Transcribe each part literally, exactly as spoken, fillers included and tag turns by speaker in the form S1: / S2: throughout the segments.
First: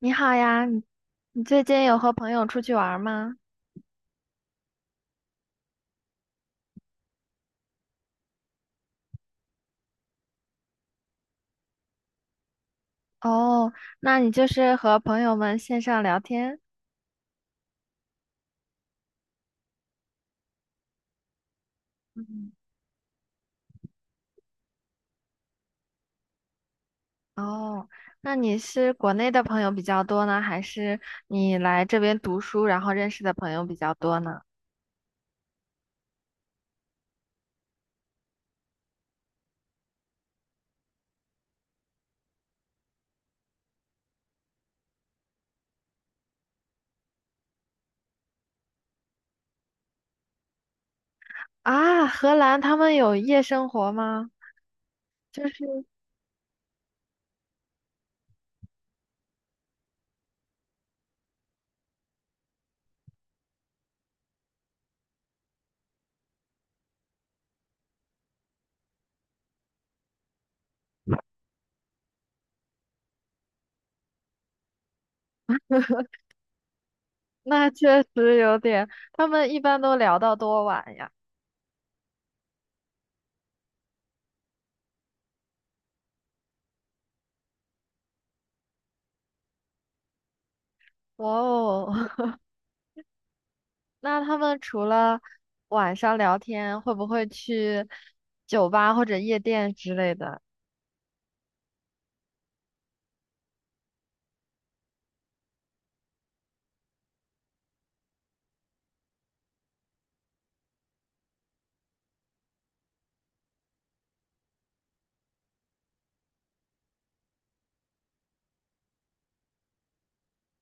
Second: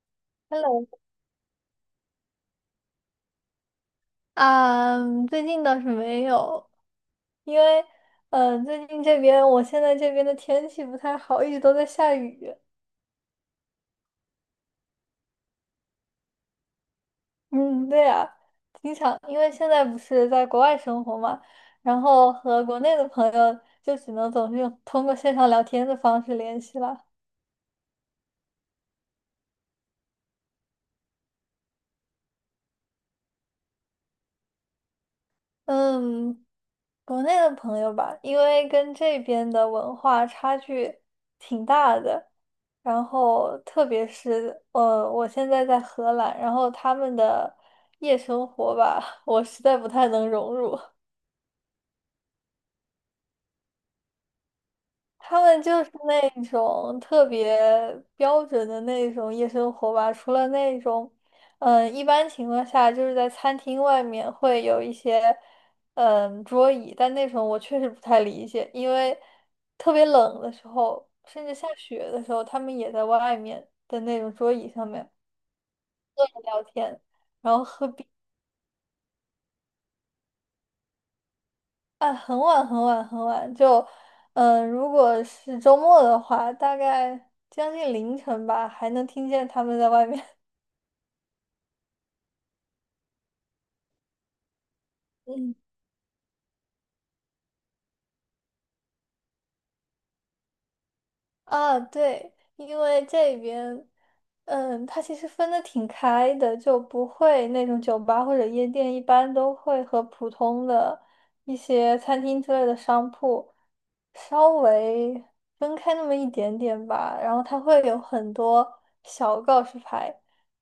S1: 你好呀，你
S2: Hello，
S1: 你最近有和朋友出去玩儿吗？
S2: 啊，最近倒是没有，因为，嗯、呃最近这边我现在这边的天气不太好，一直都在下雨。
S1: 哦，那你就是和朋友们线上聊天？
S2: 嗯，对呀、经常因为现在不是在国外生活嘛，然后
S1: 嗯，
S2: 和国内的朋友就只能总是用通过线上聊天的方式联系了。
S1: 哦，那你是国内的朋友比较多呢，还是你来这边读书然后认识的朋友比较多呢？
S2: 嗯，国内的朋友吧，因为跟这边的文化差距挺大的，然后特别是呃，我现在在荷兰，然后他们的夜生活吧，我实在不太能融入。
S1: 啊，荷兰他们有夜生活吗？
S2: 他
S1: 就
S2: 们就
S1: 是
S2: 是那种特别标准的那种夜生活吧，除了那种，嗯，一般情况下就是在餐厅外面会有一些，嗯，桌椅，但那种我确实不太理解，因为特别冷的时候，甚至下雪的时候，他们也在外面的那种桌椅上面聊天。然后
S1: 那
S2: 喝。
S1: 确实有点，他们一般都聊到多晚呀。
S2: 啊，很晚很晚很晚，就，嗯、如果是周末的话，大概将近凌晨吧，还能听见他们在外面。
S1: 哇哦，那他们除了 晚上聊天，会不会去酒吧或者夜店之类的？
S2: 啊，对，因为这边，嗯，它其实分的挺开的，就不会那种酒吧或者夜店，一般都会和普通的一些餐厅之类的商铺稍微分开那么一点点吧。然后它会有很多小告示牌，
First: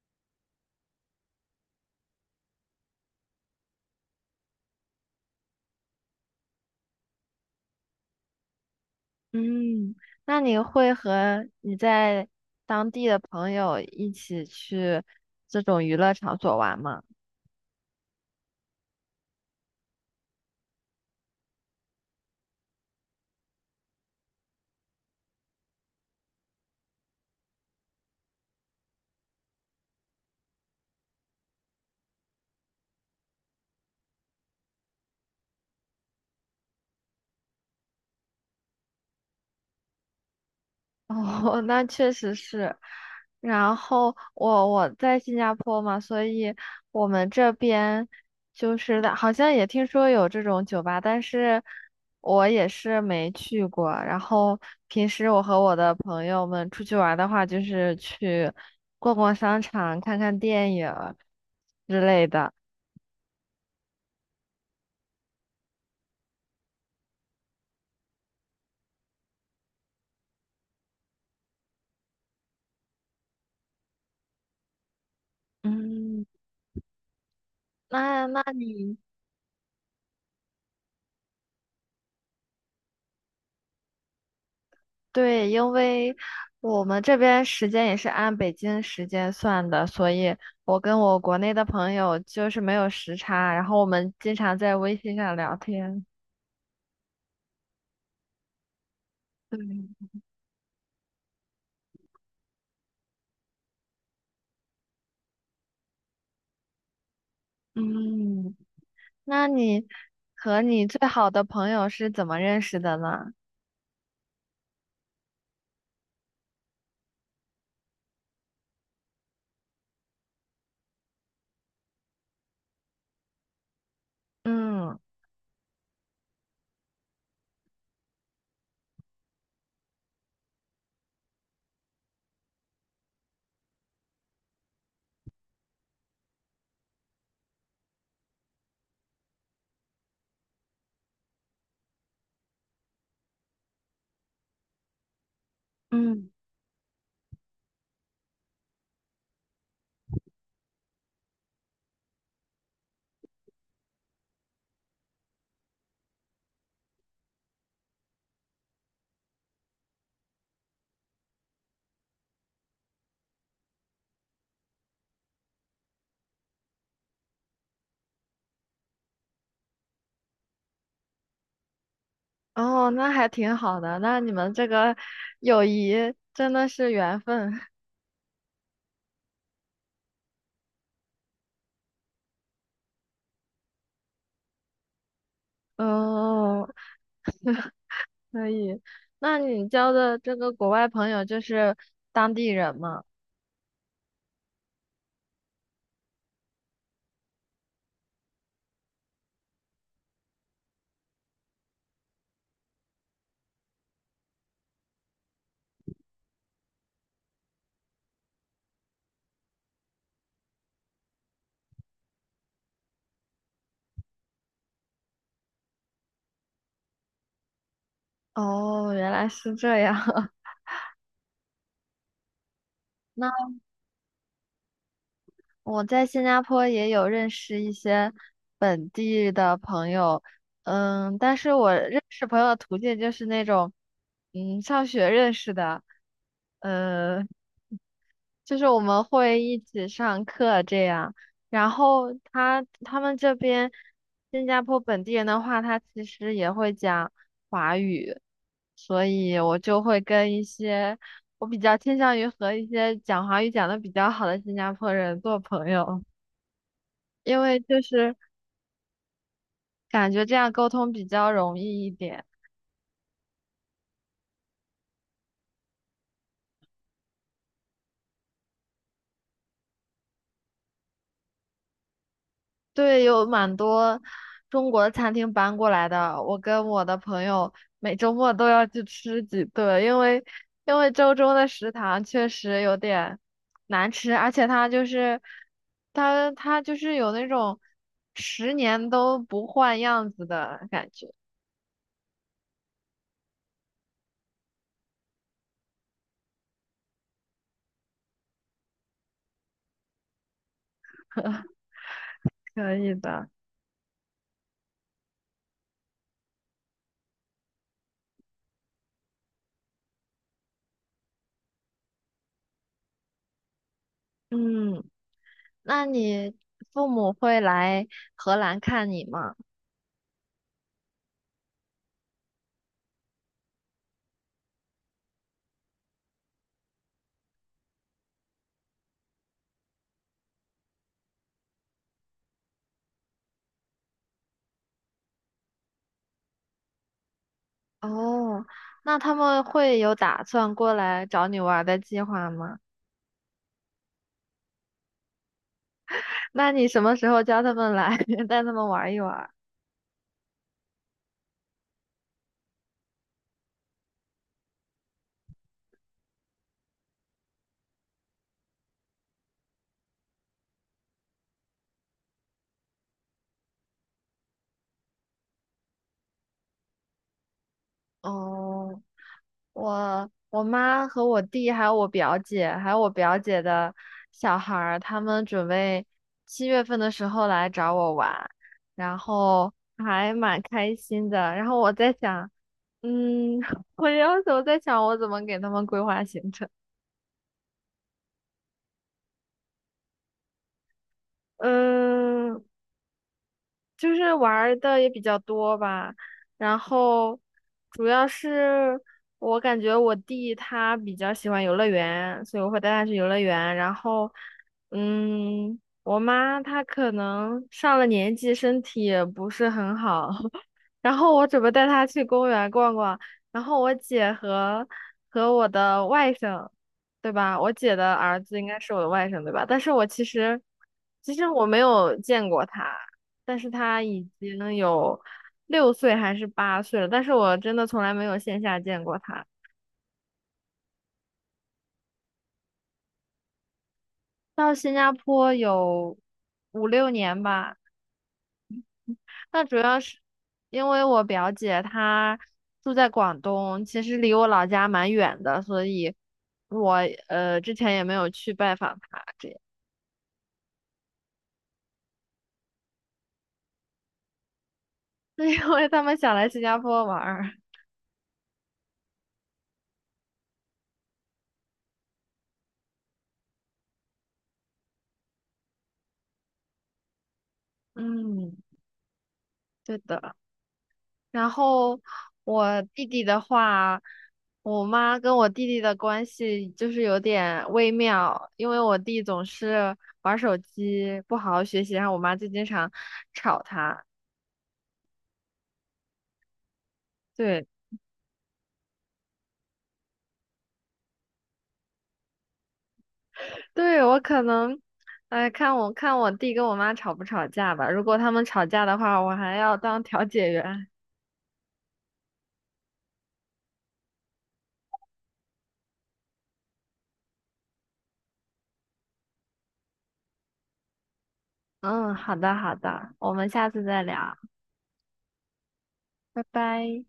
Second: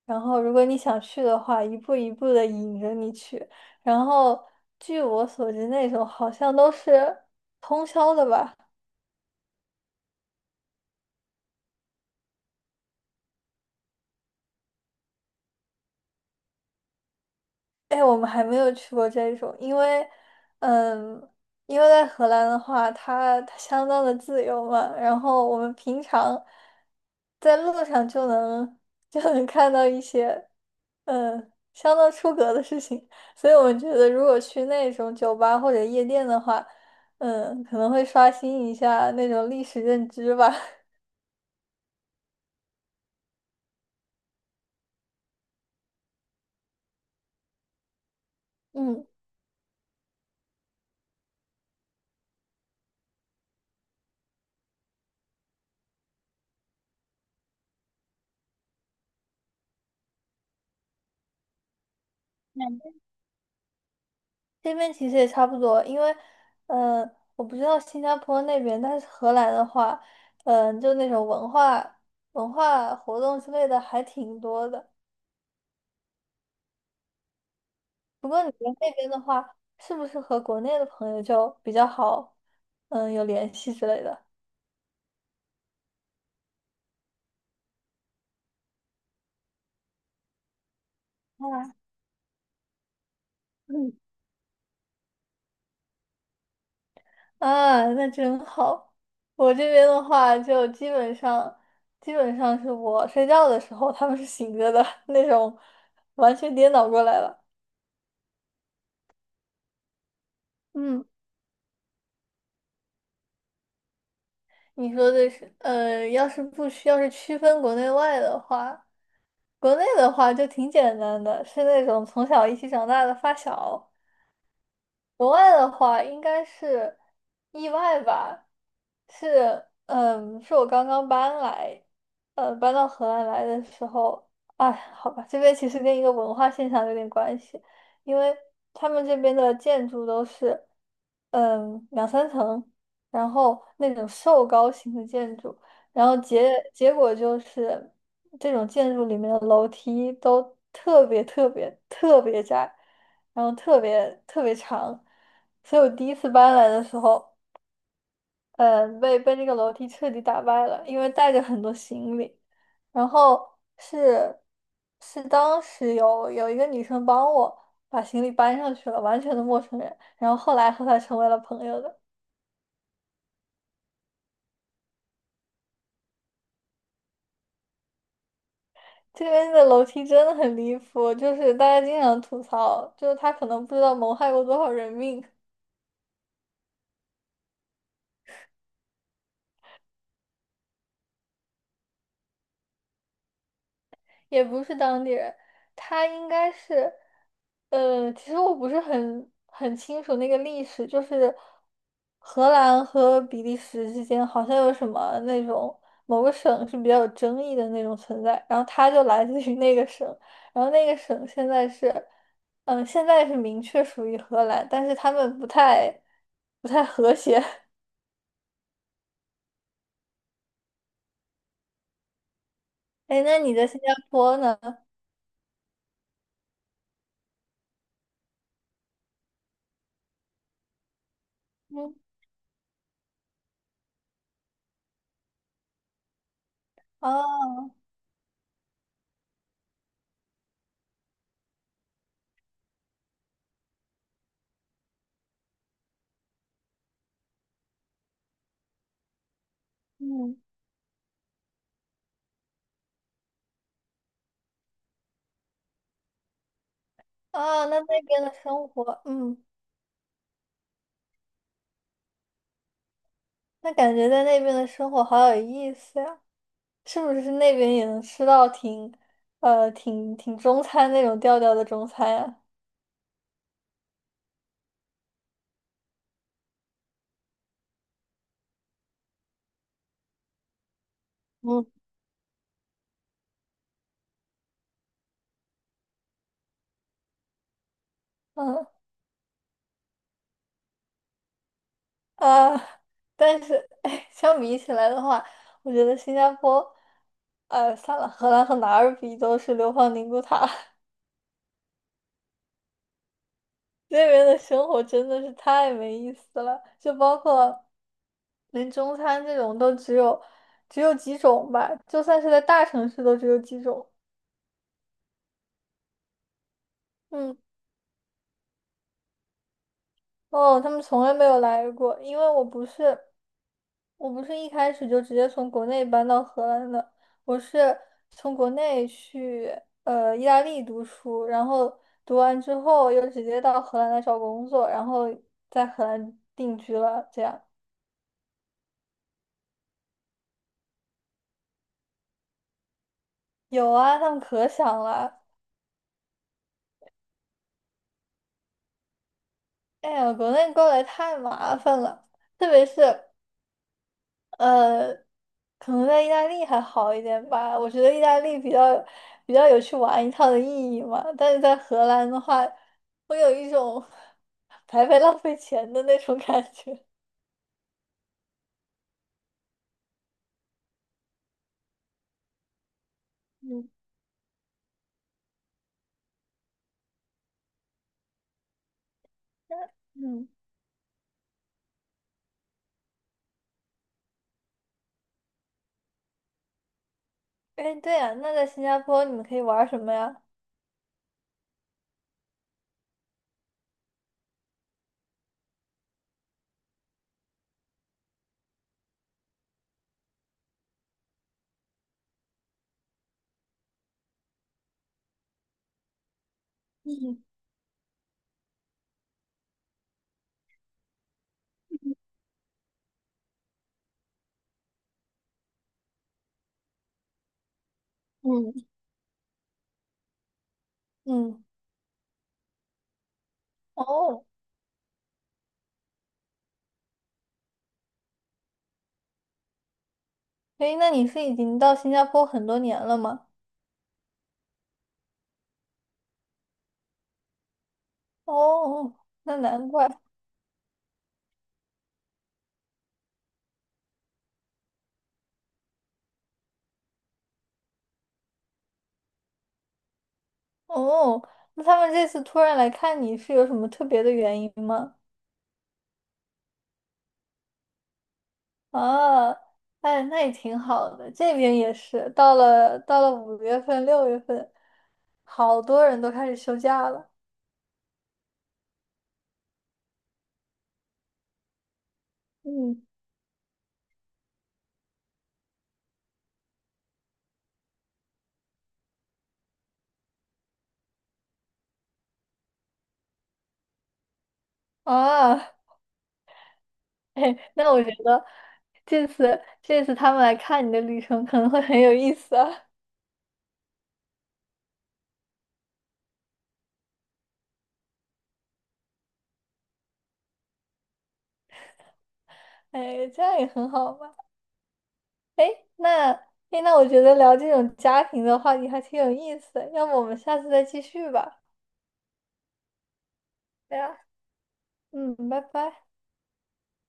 S2: 然后如果你想去的话，一步一步的引着你去。然后据我所知，那种好像都是通宵的吧。
S1: 嗯，那你会和你在当地的朋友一起去这种娱乐场所玩吗？
S2: 哎，我们还没有去过这种，因为，嗯，因为在荷兰的话，它它相当的自由嘛，然后我们平常在路上就能就能看到一些，嗯，相当出格的事情，所以我们觉得如果去那种酒吧或者夜店的话，嗯，可能会刷新一下那种历史认知吧，
S1: 哦，那确实是。然后我我在新加坡嘛，所以我们这边就 是
S2: 嗯。
S1: 的好像也听说有这种酒吧，但是我也是没去过。然后平时我和我的朋友们出去玩的话，就是去逛逛商场、看看电影之类的。
S2: 这边其实也差不多，因为，呃，我不知道新加坡那边，但是荷兰的话，嗯、就那种文化、文化活动之类的还挺多的。
S1: 嗯，那
S2: 不
S1: 那
S2: 过你们那
S1: 你
S2: 边的话，是不是和国内的朋友就比较好，嗯、有联系之类的？
S1: 对，因为我们这边时间也是按北京时间算的，所以我跟我国内的
S2: 啊，
S1: 朋友就是没有时差，然后我
S2: 嗯，
S1: 们经常在微信上聊天。
S2: 啊，那真好。我这边
S1: 对，
S2: 的话，就基本上，基本上是我睡觉的时候，他们是醒着的 那种，完全颠倒过来了。
S1: 嗯，那你和你
S2: 嗯。
S1: 最好的朋友是怎么认识的呢？
S2: 你说的是，呃，要是不需要是区分国内外的话，国内的话就挺简单的，是那种从小一起长大的发小，
S1: 嗯
S2: 国外的话应该是意外吧，是嗯，是我刚刚搬来，呃，搬到河兰来的时候，哎，好吧，这边其实跟一个文化现象有点关系，因为他们这边的建筑都是嗯两三层，然后那种瘦高型的建筑，然后
S1: 嗯，
S2: 结结果就是这种建筑里面的楼梯都特别特别特别窄。然后特别特别长，所以我第一次搬来的时候，嗯，被被那个楼梯彻底打败了，因为带着很多行李，然后是是当时有有一个女生帮我把行李搬上去了，完全的陌生人，然后后来和她成为了朋友的。
S1: 哦，那还挺好的，那你们这个友谊真的是缘分。
S2: 这边的楼梯真的很离谱，就是大家经常吐槽，就是他可能不知道谋害过多少人命。
S1: 哦。可以，那你交的这个国外朋友就是当地人吗？
S2: 也不是当地人，他应该是，呃，其实我不是很很清楚那个历史，就是荷兰和比利时之间好像有什么那种某个省是比较有争议的那种存在，然后他就来自于那个省，然后那个省现在是，嗯、现在是明确属于荷兰，但是他们不太不太和谐。
S1: 哦，原来是这样。
S2: 哎，那
S1: 那
S2: 你在新加坡呢？
S1: 我在新加坡也有认识一些本地的朋友，嗯，但是我
S2: 嗯，
S1: 认识朋友的途径就是那种，嗯，上学认识的，嗯。
S2: 啊，
S1: 就是我们会一起上课这样。然后他他们这边新加坡本地人的话，他其实也会讲华语，所以我就会跟
S2: 嗯，
S1: 一些我比较倾向于和一些讲华语讲的比较好的新加坡人做朋友，因为
S2: 啊，那
S1: 就
S2: 那
S1: 是
S2: 边的生活，嗯。
S1: 感觉这样沟通比较容易一点。
S2: 那感觉在那边的生活好有意思呀！是不是那边也能吃到挺，呃，挺挺中餐那种调调的中餐呀？
S1: 对，有蛮多中国的餐厅搬过来的。我跟我的朋友每周末都要去吃几顿，因为因为周中的
S2: 嗯，
S1: 食堂确实有点难吃，而且它就是它它就是有那种十
S2: 嗯
S1: 年都不换样子的感觉。
S2: 啊，但是哎，相比起来的话，我觉得新加坡，呃，算了，荷兰和哪儿比都是流放宁古塔，
S1: 可以的，
S2: 那边的生活真的是太没意思了，就包括连中餐这种都只有只有几种吧，就算是在大城市都只有几种。
S1: 嗯，那你父母
S2: 嗯。
S1: 会来荷兰看你吗？
S2: 哦，他们从来没有来过，因为我不是，我不是一开始就直接从国内搬到荷兰的，我是从国内去呃意大利读书，然后读完之后又直接到荷兰来找工作，然后在荷兰定居了。这样
S1: 哦，那他们会有打算过来找你玩儿的计划吗？
S2: 有啊，他们可想了。
S1: 那你什么时候叫他们来，带他们玩一玩？
S2: 哎呀，国内过来太麻烦了，特别是。呃，可能在意大利还好一点吧。我觉得意大利比较比较有去玩一趟的意义嘛。但是在荷兰的话，会有一种 白白浪费钱的那种感觉。
S1: 哦，我我妈和我弟还有我表姐，还有我表姐
S2: 嗯
S1: 的小孩儿，他们准备七月份的时候来找我玩，然后还
S2: 嗯
S1: 蛮开心的。然后我在想，嗯，我有时候在想，我怎么给他们规划行程。
S2: 哎，对呀，那在新加坡你们可以玩什么呀？
S1: 嗯，就是玩儿的也比较多吧，然后主要是我感觉我弟他比较喜欢游乐园，所以我会带他去游乐园。然后，嗯，我妈她可
S2: 嗯
S1: 能上了年纪，身体也不是很好，然后我准备带他去公园逛逛，然后我姐和和我的外甥，对吧？我姐的儿子应该
S2: 嗯，
S1: 是我的外甥，对吧？但是我其实其实我
S2: 嗯，
S1: 没有见过他，但是他已
S2: 哦，
S1: 经有六岁还是八岁了，但是我真的从来没有线下见过他。
S2: 哎，那你是已经到新加坡很多年了吗？
S1: 到新加坡有五六年吧。
S2: 哦，那
S1: 那主
S2: 难
S1: 要
S2: 怪。
S1: 是因为我表姐她住在广东，其实离我老家蛮远的，所以我呃之前也没有去拜访她，这样，
S2: 哦，那他们这次突然来看你是有什么特别的原因吗？
S1: 因为他们想来新加坡玩儿。
S2: 啊，哎，那也挺好的。这边也是，到了到了五月份、六月份，好多人都开始休假了。
S1: 嗯，对的。然后我弟
S2: 嗯
S1: 弟的话，我妈跟我弟弟的关系就是有点微妙，因为我弟总是玩手机，不好好学习，然后我妈就经常吵他。
S2: 啊，嘿，
S1: 对，
S2: 那我觉得这次这次他们来看你的旅程可能会很有意思啊。
S1: 对，我可能，哎，看我看我弟跟我妈吵不吵架吧。如果他们吵架的话，我还要当调解员。
S2: 哎，这样也很好嘛。哎，那哎那我觉得聊这种家庭的话题还挺有意思的，要不我们下次再继续吧？
S1: 嗯，好的好的，我们下次
S2: 对
S1: 再
S2: 呀，
S1: 聊，
S2: 嗯，拜拜。
S1: 拜拜。